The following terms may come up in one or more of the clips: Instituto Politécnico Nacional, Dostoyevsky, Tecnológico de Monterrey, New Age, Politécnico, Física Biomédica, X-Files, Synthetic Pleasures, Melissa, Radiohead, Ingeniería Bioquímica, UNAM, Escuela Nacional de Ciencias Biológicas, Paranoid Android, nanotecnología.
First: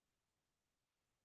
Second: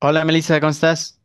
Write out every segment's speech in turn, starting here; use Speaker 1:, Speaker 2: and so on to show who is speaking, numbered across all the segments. Speaker 1: Hola, Melissa, ¿cómo estás?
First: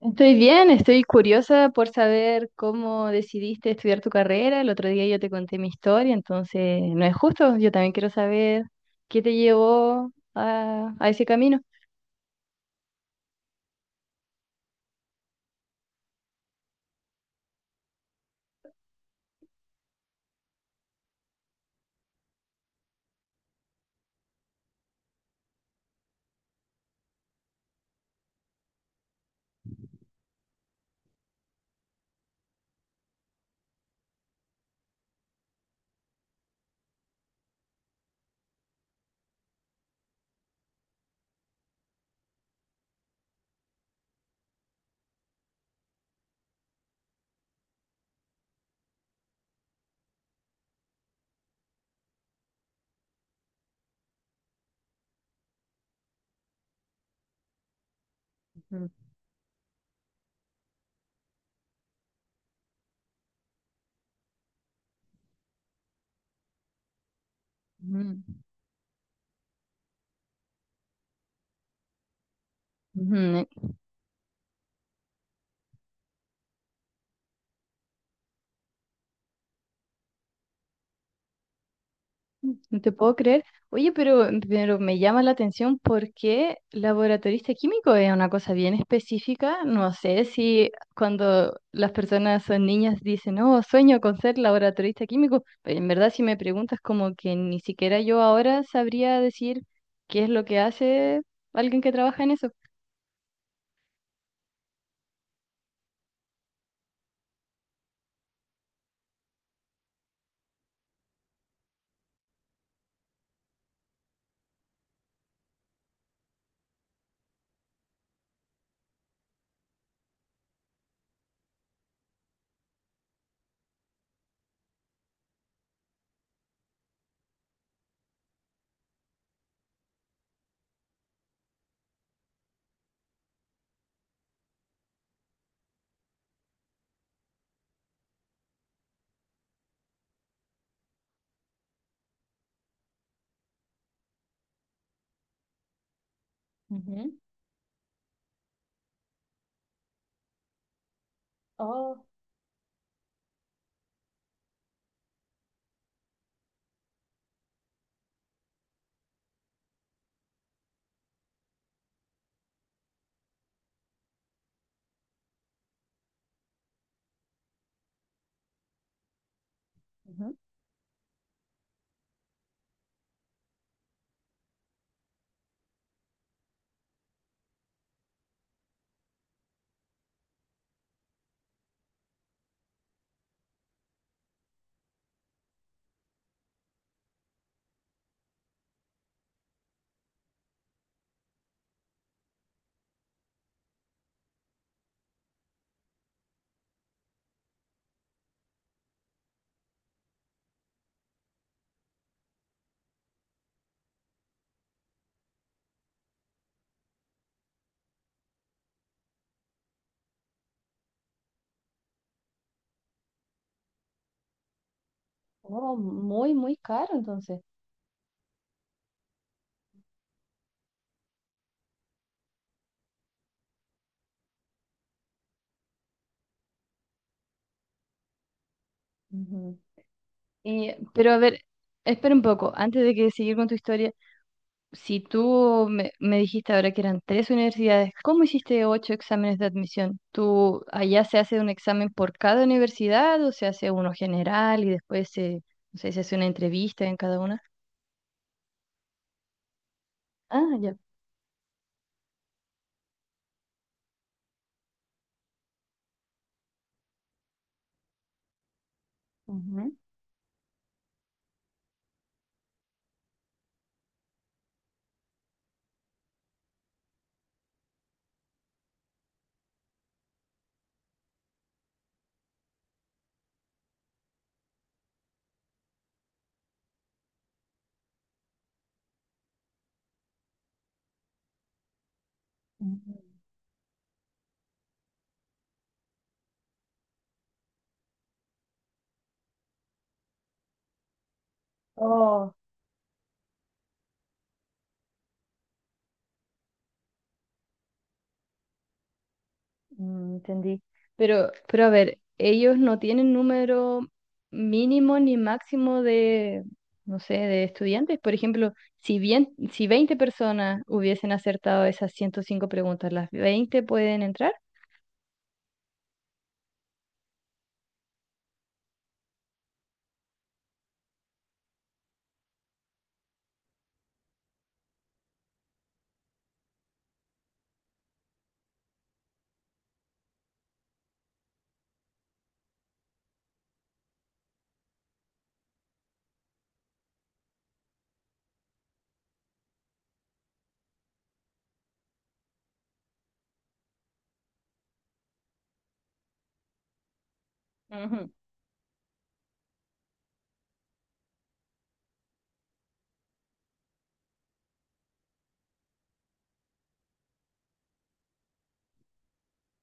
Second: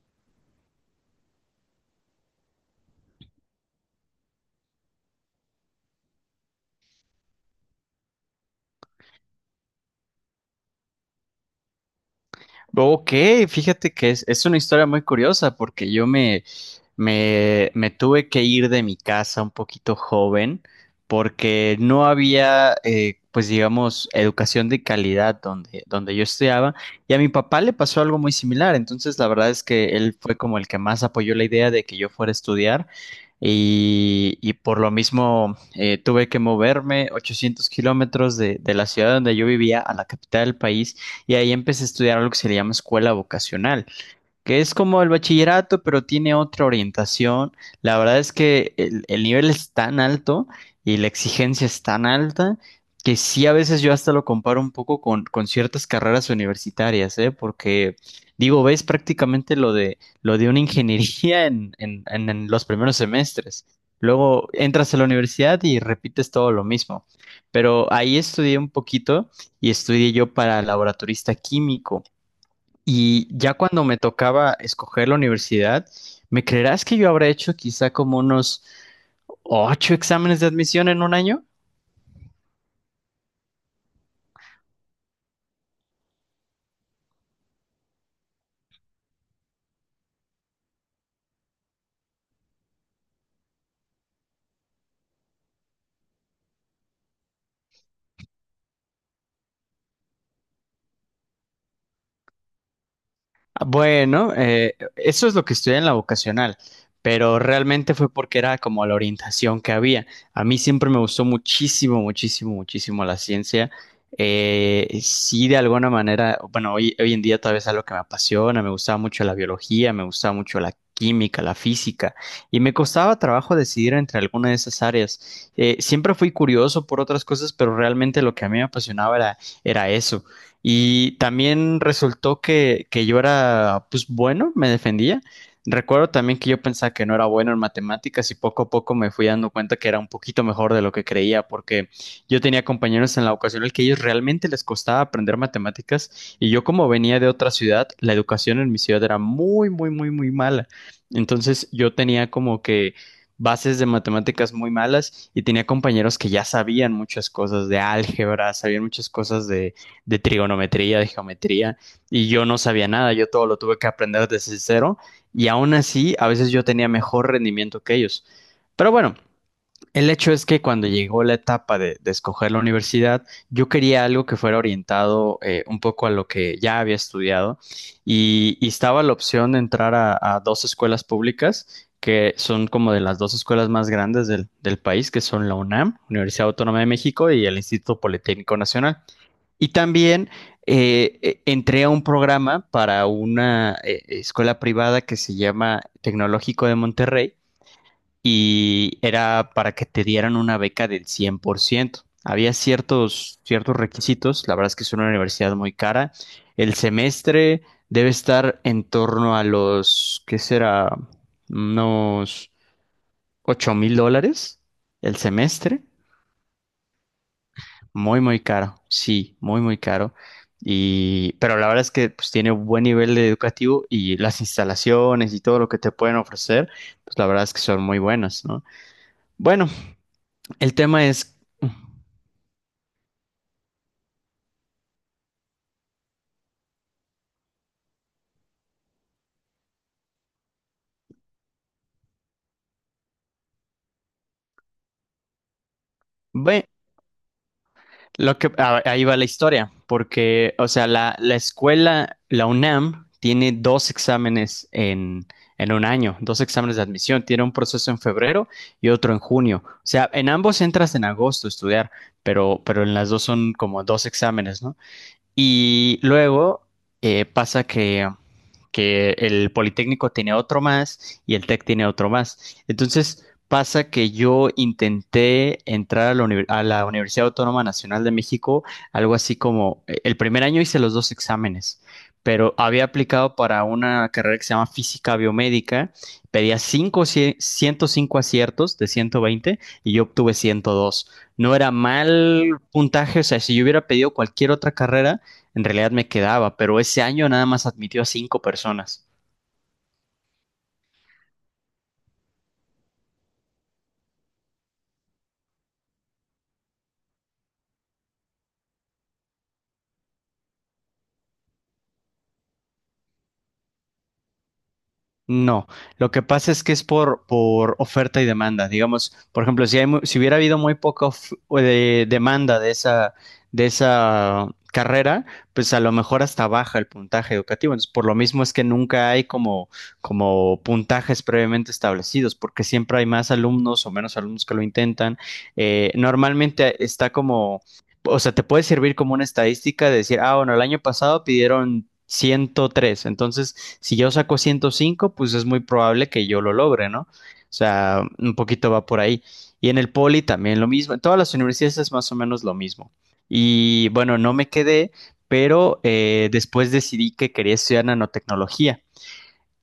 Speaker 2: Estoy bien, estoy curiosa por saber cómo decidiste estudiar tu carrera. El otro día yo te conté mi historia, entonces no es justo. Yo también quiero saber qué te llevó a ese camino.
Speaker 1: Ok, fíjate que es una historia muy curiosa porque yo me tuve que ir de mi casa un poquito joven porque no había, pues digamos, educación de calidad donde yo estudiaba. Y a mi papá le pasó algo muy similar, entonces la verdad es que él fue como el que más apoyó la idea de que yo fuera a estudiar. Y por lo mismo, tuve que moverme 800 kilómetros de la ciudad donde yo vivía a la capital del país. Y ahí empecé a estudiar lo que se le llama escuela vocacional, que es como el bachillerato, pero tiene otra orientación. La verdad es que el nivel es tan alto y la exigencia es tan alta que sí, a veces yo hasta lo comparo un poco con ciertas carreras universitarias, ¿eh? Porque digo, ves
Speaker 2: Ujú,
Speaker 1: prácticamente lo de una ingeniería en los primeros semestres. Luego entras a la universidad y repites todo lo mismo. Pero ahí estudié un poquito y estudié yo para laboratorista químico.
Speaker 2: ujú,
Speaker 1: Y ya
Speaker 2: ujú.
Speaker 1: cuando me tocaba escoger la universidad, ¿me creerás que yo habré hecho quizá como unos ocho exámenes de admisión en un año?
Speaker 2: No te puedo creer. Oye, pero me llama la atención porque laboratorista químico es una cosa bien específica. No sé si cuando las personas son niñas dicen, no, sueño con ser laboratorista químico, pero en verdad si me preguntas como que ni siquiera yo ahora sabría decir qué es lo que hace alguien que trabaja en eso.
Speaker 1: Bueno, eso es lo que estudié en la vocacional, pero realmente fue porque era como la orientación que había. A mí siempre me gustó muchísimo, muchísimo, muchísimo la ciencia. Sí, de alguna manera, bueno, hoy en día todavía es algo que me apasiona. Me gustaba mucho la biología, me gustaba mucho la química, la física, y me costaba trabajo decidir entre alguna de esas áreas. Siempre fui curioso por otras cosas, pero realmente lo que a mí me apasionaba era eso. Y también resultó que yo era, pues bueno, me defendía. Recuerdo también que yo pensaba que no era bueno en matemáticas y poco a poco me fui dando cuenta que era un poquito mejor de lo que creía, porque yo tenía compañeros en la ocasión el que ellos realmente les costaba aprender matemáticas, y yo como
Speaker 2: Ujú.
Speaker 1: venía de otra ciudad, la educación en mi ciudad era muy, muy, muy, muy mala. Entonces yo
Speaker 2: Oh,
Speaker 1: tenía como que bases de matemáticas muy malas, y tenía compañeros que ya sabían muchas cosas de álgebra, sabían muchas cosas de trigonometría, de geometría, y yo no sabía nada, yo todo lo tuve que aprender desde cero, y aún así a veces yo tenía mejor rendimiento que ellos. Pero bueno, el hecho
Speaker 2: ujú.
Speaker 1: es que cuando llegó la etapa de escoger la universidad, yo quería algo que fuera orientado, un poco a lo que ya había estudiado, y estaba la opción de entrar a dos escuelas públicas que son como de las dos escuelas más grandes del país, que son la UNAM, Universidad Autónoma de México, y el Instituto Politécnico Nacional. Y también entré a un programa para una escuela privada que se llama Tecnológico de Monterrey, y era para que te dieran una beca del 100%. Había ciertos requisitos. La verdad es que es una universidad muy cara. El semestre debe estar en torno a los, ¿qué será? Unos $8,000 el
Speaker 2: Oh,
Speaker 1: semestre.
Speaker 2: muy, muy caro entonces.
Speaker 1: Muy, muy caro, sí, muy, muy caro. Y, pero la verdad es que pues tiene un buen nivel de educativo, y las instalaciones y todo lo que te pueden ofrecer, pues la verdad es que son muy buenas, ¿no?
Speaker 2: Ujú.
Speaker 1: Bueno, el
Speaker 2: Y,
Speaker 1: tema
Speaker 2: pero a
Speaker 1: es
Speaker 2: ver, espera un poco, antes de que seguir con tu historia. Si tú me dijiste ahora que eran tres universidades, ¿cómo hiciste ocho exámenes de admisión? ¿Tú allá se hace un examen por cada universidad o se hace uno general y después no sé, se hace una
Speaker 1: ve-
Speaker 2: entrevista en cada una?
Speaker 1: lo que ahí va la historia,
Speaker 2: Ah,
Speaker 1: porque, o
Speaker 2: ya.
Speaker 1: sea, la escuela, la UNAM, tiene dos exámenes en un año, dos exámenes de admisión. Tiene un proceso en febrero y otro en junio.
Speaker 2: Ujú.
Speaker 1: O sea, en ambos entras en agosto a estudiar, pero en las dos son como dos exámenes, ¿no? Y luego pasa que el Politécnico tiene otro más y el TEC tiene otro más. Entonces pasa que yo intenté entrar a la a la Universidad Autónoma Nacional de México, algo así como, el primer año hice los dos exámenes, pero había
Speaker 2: Ujú.
Speaker 1: aplicado para una carrera que se llama Física Biomédica. Pedía cinco, 105 aciertos de 120, y yo obtuve 102. No era
Speaker 2: Oh.
Speaker 1: mal puntaje, o sea, si yo hubiera pedido cualquier otra carrera, en realidad me quedaba, pero ese año nada más admitió a cinco personas.
Speaker 2: Mm, entendí. Pero a ver, ellos no tienen número mínimo ni máximo de, no sé, de estudiantes. Por ejemplo, si bien, si 20 personas hubiesen acertado esas 105 preguntas, ¿las 20 pueden entrar?
Speaker 1: No, lo que pasa es que es por oferta y demanda. Digamos, por ejemplo, si hay, si hubiera habido muy poca o demanda de de esa carrera, pues a lo mejor hasta baja el puntaje educativo. Entonces, por lo mismo es que nunca hay como puntajes previamente establecidos, porque siempre hay más alumnos o menos alumnos que lo intentan. Normalmente está o sea, te puede servir como una estadística de decir, ah, bueno, el año pasado pidieron 103, entonces si yo saco 105, pues es muy probable que yo lo logre, ¿no? O sea,
Speaker 2: Ujú.
Speaker 1: un poquito va por ahí. Y en el poli también lo mismo. En todas las universidades es más o menos lo mismo. Y bueno, no me quedé, pero después decidí que quería estudiar nanotecnología.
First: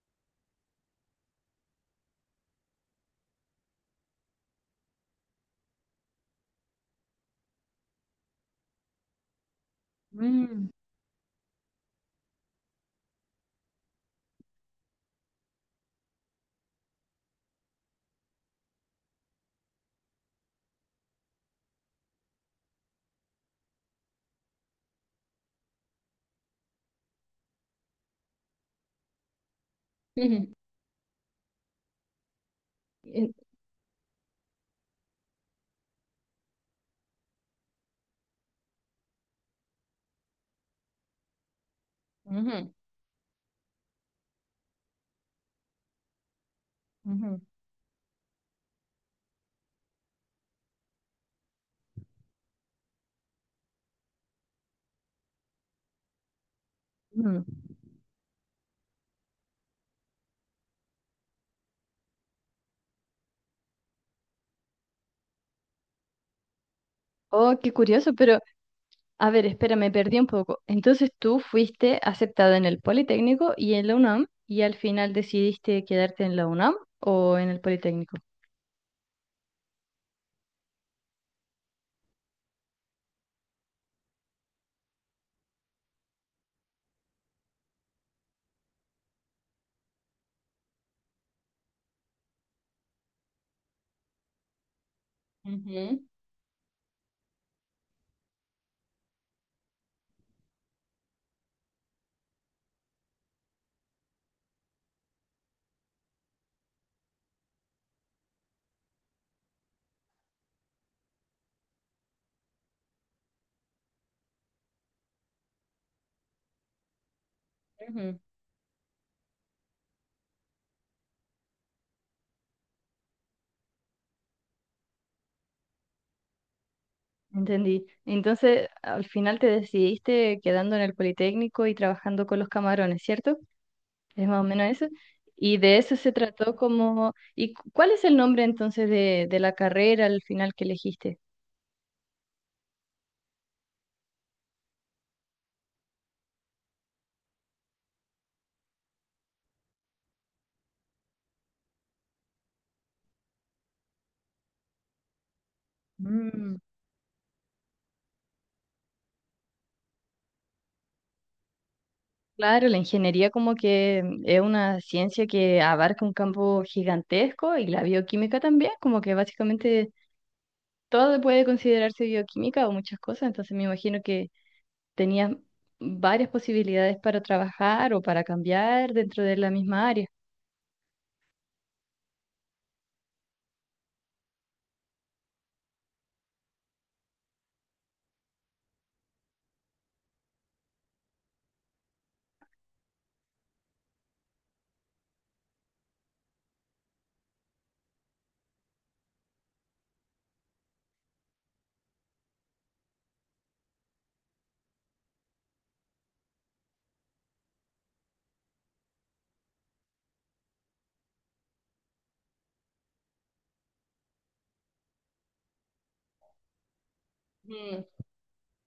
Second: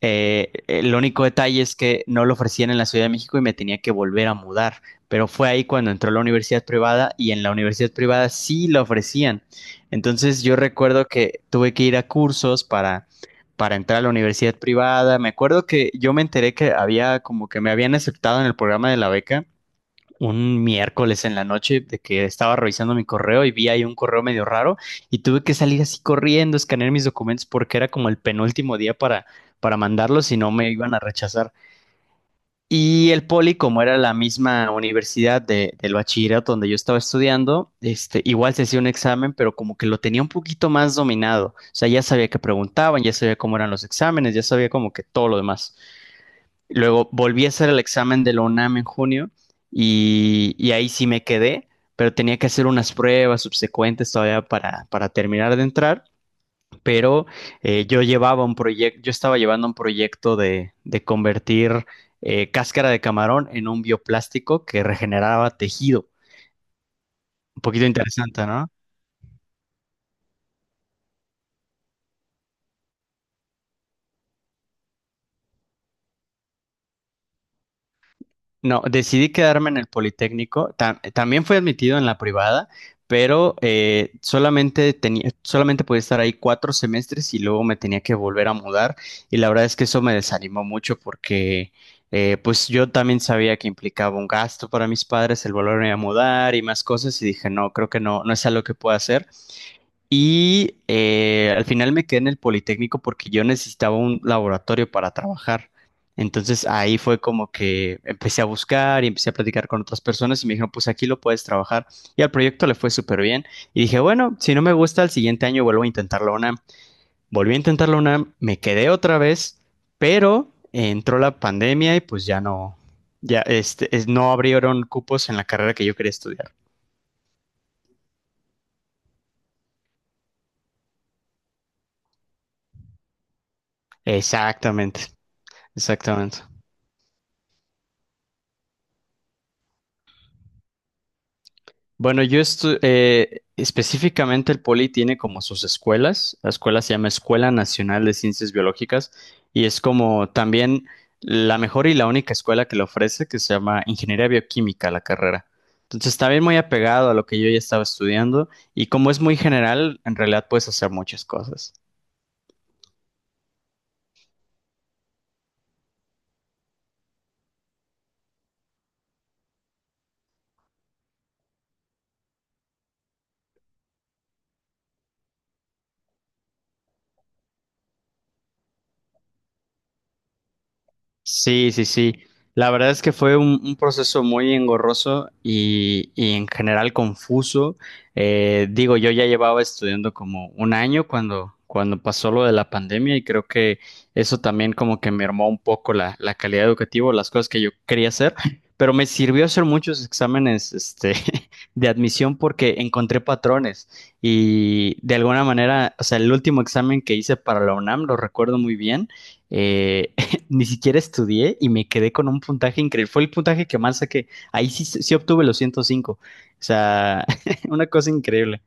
Speaker 1: El único detalle es que no lo ofrecían en la Ciudad de México y me tenía que volver a mudar, pero fue ahí cuando entró a la universidad privada, y en la universidad privada sí lo ofrecían. Entonces yo
Speaker 2: Mm.
Speaker 1: recuerdo que tuve que ir a cursos para entrar a la universidad privada. Me acuerdo que yo me enteré que había como que me habían aceptado en el programa de la beca un miércoles en la noche, de que estaba revisando mi correo y vi ahí un correo medio raro, y tuve que salir así corriendo, escanear mis documentos, porque era como el penúltimo día para mandarlos si
Speaker 2: Ujú.
Speaker 1: no me iban a rechazar. Y el
Speaker 2: En-
Speaker 1: poli, como era la misma universidad del bachillerato donde yo estaba estudiando, este, igual se hacía un examen, pero como que lo tenía un poquito más dominado. O sea, ya sabía que
Speaker 2: Ujú,
Speaker 1: preguntaban, ya sabía cómo eran los exámenes, ya sabía como que todo lo demás. Luego
Speaker 2: ujú.
Speaker 1: volví a hacer el examen de la UNAM en junio, y ahí sí me quedé, pero tenía que hacer unas pruebas subsecuentes todavía para terminar de entrar. Pero
Speaker 2: Mm.
Speaker 1: yo llevaba un proyecto, yo estaba llevando un proyecto de convertir, cáscara de camarón en un bioplástico que regeneraba tejido.
Speaker 2: Oh,
Speaker 1: Un
Speaker 2: qué
Speaker 1: poquito
Speaker 2: curioso, pero
Speaker 1: interesante, ¿no?
Speaker 2: a ver, espera, me perdí un poco. Entonces tú fuiste aceptada en el Politécnico y en la UNAM y al final decidiste quedarte en la UNAM o en el Politécnico.
Speaker 1: No, decidí quedarme en el Politécnico. También fui admitido en la privada, pero solamente tenía, solamente podía estar ahí cuatro semestres y luego me tenía que volver a mudar. Y la verdad es que eso me desanimó mucho porque, pues yo también sabía que implicaba un gasto para mis padres el volverme a
Speaker 2: Ujú,
Speaker 1: mudar y más cosas, y dije, no, creo que no es algo que pueda hacer. Y al final me quedé en el Politécnico porque yo necesitaba un laboratorio para trabajar. Entonces ahí fue como que empecé a buscar y empecé a platicar con otras personas y me dijeron, pues aquí lo puedes trabajar. Y al proyecto le fue súper bien. Y dije, bueno, si no me gusta, el siguiente año vuelvo a intentar la UNAM. Volví a intentar la
Speaker 2: ujú.
Speaker 1: UNAM, me quedé otra vez, pero entró la pandemia y pues ya no, ya este, no abrieron cupos en la carrera que yo quería estudiar.
Speaker 2: Entendí. Entonces, al final te decidiste quedando en el Politécnico y trabajando con los camarones, ¿cierto? Es más o menos eso.
Speaker 1: Exactamente,
Speaker 2: Y de eso se
Speaker 1: exactamente.
Speaker 2: trató como… ¿Y cuál es el nombre entonces de la carrera al final que elegiste?
Speaker 1: Bueno, yo específicamente el Poli tiene como sus escuelas. La escuela se llama Escuela Nacional de Ciencias Biológicas, y es como también la mejor y la única escuela que le ofrece, que se llama Ingeniería Bioquímica, la carrera. Entonces, también
Speaker 2: Mm,
Speaker 1: muy apegado a lo que yo ya estaba estudiando, y como es muy general, en realidad puedes hacer muchas cosas.
Speaker 2: claro, la ingeniería como que es una ciencia que abarca un campo gigantesco y la bioquímica también, como que básicamente todo puede considerarse bioquímica o muchas cosas, entonces me imagino que tenías varias posibilidades para trabajar o para cambiar dentro de la misma área.
Speaker 1: Sí, sí, sí. La verdad es que fue un proceso muy engorroso y en general confuso. Digo, yo ya llevaba estudiando como un año cuando pasó lo de la pandemia, y creo que eso también como que mermó un poco la calidad educativa, las cosas que yo quería hacer, pero me sirvió hacer muchos exámenes, este, de admisión, porque encontré patrones y de alguna manera, o sea, el último examen que hice para la UNAM, lo recuerdo muy bien. Eh, Ni siquiera estudié y me quedé con un puntaje increíble. Fue el puntaje que más saqué. Ahí sí, sí obtuve los 105. O sea,
Speaker 2: Mm,
Speaker 1: una cosa increíble.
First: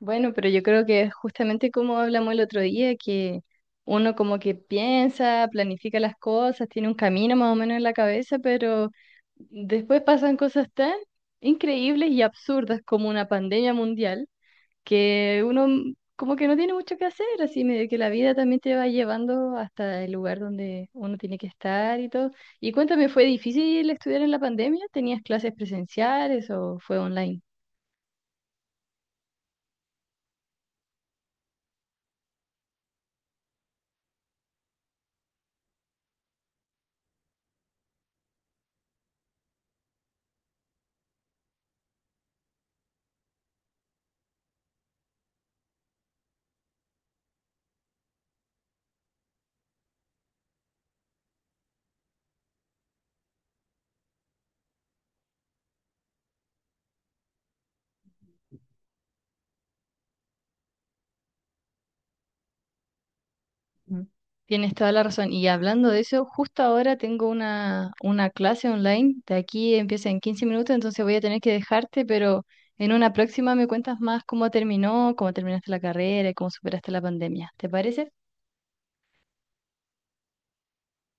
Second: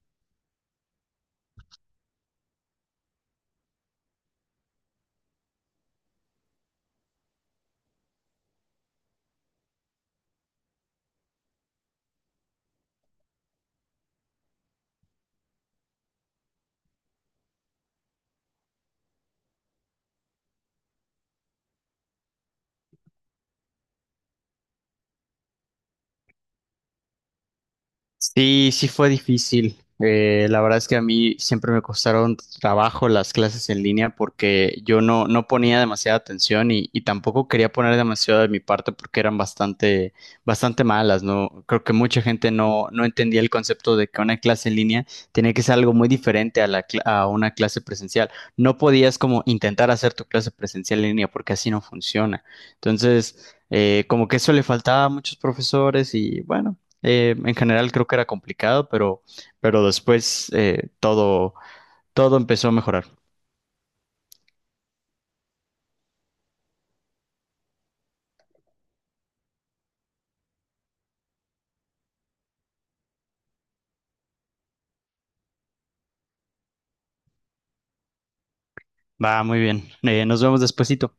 Speaker 2: bueno, pero yo creo que justamente como hablamos el otro día, que uno como que piensa, planifica las cosas, tiene un camino más o menos en la cabeza, pero después pasan cosas tan increíbles y absurdas como una pandemia mundial que uno como que no tiene mucho que hacer, así medio que la vida también te va llevando hasta el lugar donde uno tiene que estar y todo. Y cuéntame, ¿fue difícil estudiar en la pandemia? ¿Tenías clases presenciales o fue online?
Speaker 1: Sí, sí fue difícil. La verdad es que a mí siempre me costaron trabajo las clases en línea porque yo no ponía demasiada atención, y tampoco quería poner demasiado de mi parte porque eran bastante, bastante malas, ¿no? Creo que mucha gente no entendía el concepto de que una clase en línea tenía que ser algo muy diferente a la, a una clase presencial. No podías como intentar hacer tu clase presencial en línea porque así no funciona. Entonces como que eso le faltaba a muchos profesores y bueno, en general creo que era complicado, pero después, todo, todo empezó a mejorar.
Speaker 2: Mm. Tienes toda la razón. Y hablando de eso, justo ahora tengo una clase online. De aquí empieza en 15 minutos, entonces voy a tener que dejarte, pero en una próxima me cuentas más cómo terminó, cómo terminaste la carrera y cómo superaste la pandemia. ¿Te parece?
Speaker 1: Va, muy bien. Nos vemos despuesito.